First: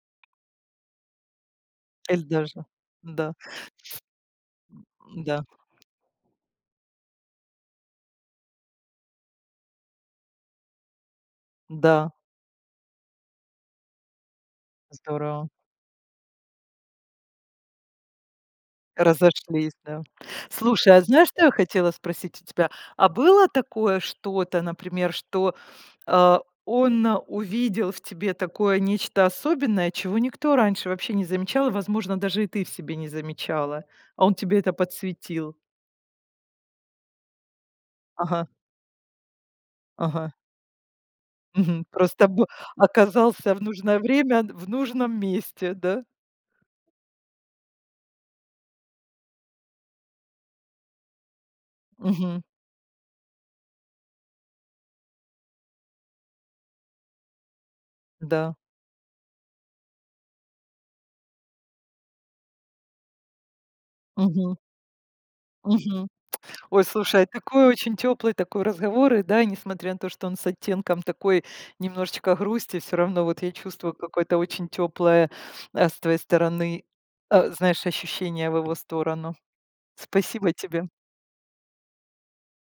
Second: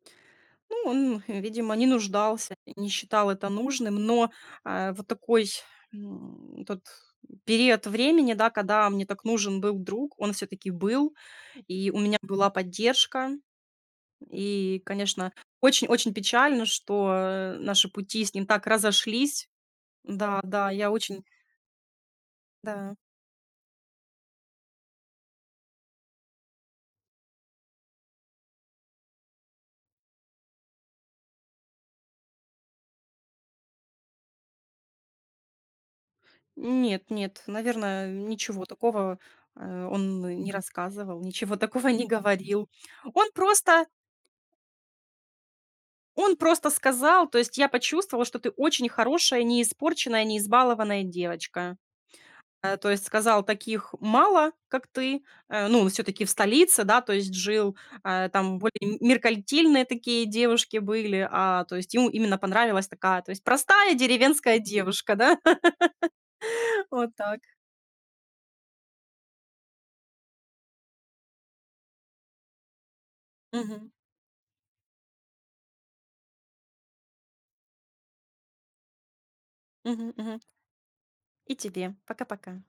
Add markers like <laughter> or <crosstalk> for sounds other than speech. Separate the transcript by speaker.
Speaker 1: Ну, он, видимо, не
Speaker 2: Эль
Speaker 1: нуждался,
Speaker 2: даже,
Speaker 1: не считал
Speaker 2: н-да.
Speaker 1: это нужным, но, э, вот
Speaker 2: М-да.
Speaker 1: такой, м, тот, м, период времени, да, когда мне так нужен был друг, он всё-таки был, и у
Speaker 2: Да.
Speaker 1: меня была поддержка. И, конечно,
Speaker 2: Здорово.
Speaker 1: очень-очень печально, что, э, наши пути с ним так разошлись.
Speaker 2: Разошлись, да.
Speaker 1: Да, да, я
Speaker 2: Слушай, а
Speaker 1: очень
Speaker 2: знаешь, что я хотела спросить у тебя?
Speaker 1: Да.
Speaker 2: А было такое что-то, например, что, а, он увидел в тебе такое нечто особенное, чего никто раньше вообще не замечал, возможно, даже и ты в себе не замечала, а он тебе это подсветил?
Speaker 1: Нет, нет, наверное,
Speaker 2: Ага.
Speaker 1: ничего такого, э, он
Speaker 2: Ага.
Speaker 1: не рассказывал, ничего
Speaker 2: Мгм,
Speaker 1: такого не
Speaker 2: просто бы
Speaker 1: говорил. Он
Speaker 2: оказался в
Speaker 1: просто
Speaker 2: нужное время н в нужном месте, да?
Speaker 1: он просто сказал, то есть, я почувствовал, что ты очень хорошая, неиспорченная, неизбалованная девочка.
Speaker 2: Мгм.
Speaker 1: Э, то есть, сказал, таких мало, как ты э, ну, всё-таки в столице, да, то есть, жил, а,
Speaker 2: Да.
Speaker 1: там более меркантильные такие девушки были, а, то есть, ему именно понравилась такая, то есть, простая
Speaker 2: Мгм.
Speaker 1: деревенская девушка, да,
Speaker 2: Мгм. Ой,
Speaker 1: <laughs> вот
Speaker 2: слушай,
Speaker 1: так.
Speaker 2: такой очень теплый такой разговор, и да, несмотря на то, что он с оттенком такой немножечко грусти, всё равно вот я
Speaker 1: Мгм.
Speaker 2: чувствую какое-то очень теплое, а, с твоей стороны, а, знаешь, ощущение в его сторону.
Speaker 1: Мгм, мгм.
Speaker 2: Спасибо тебе!
Speaker 1: И тебе пока-пока.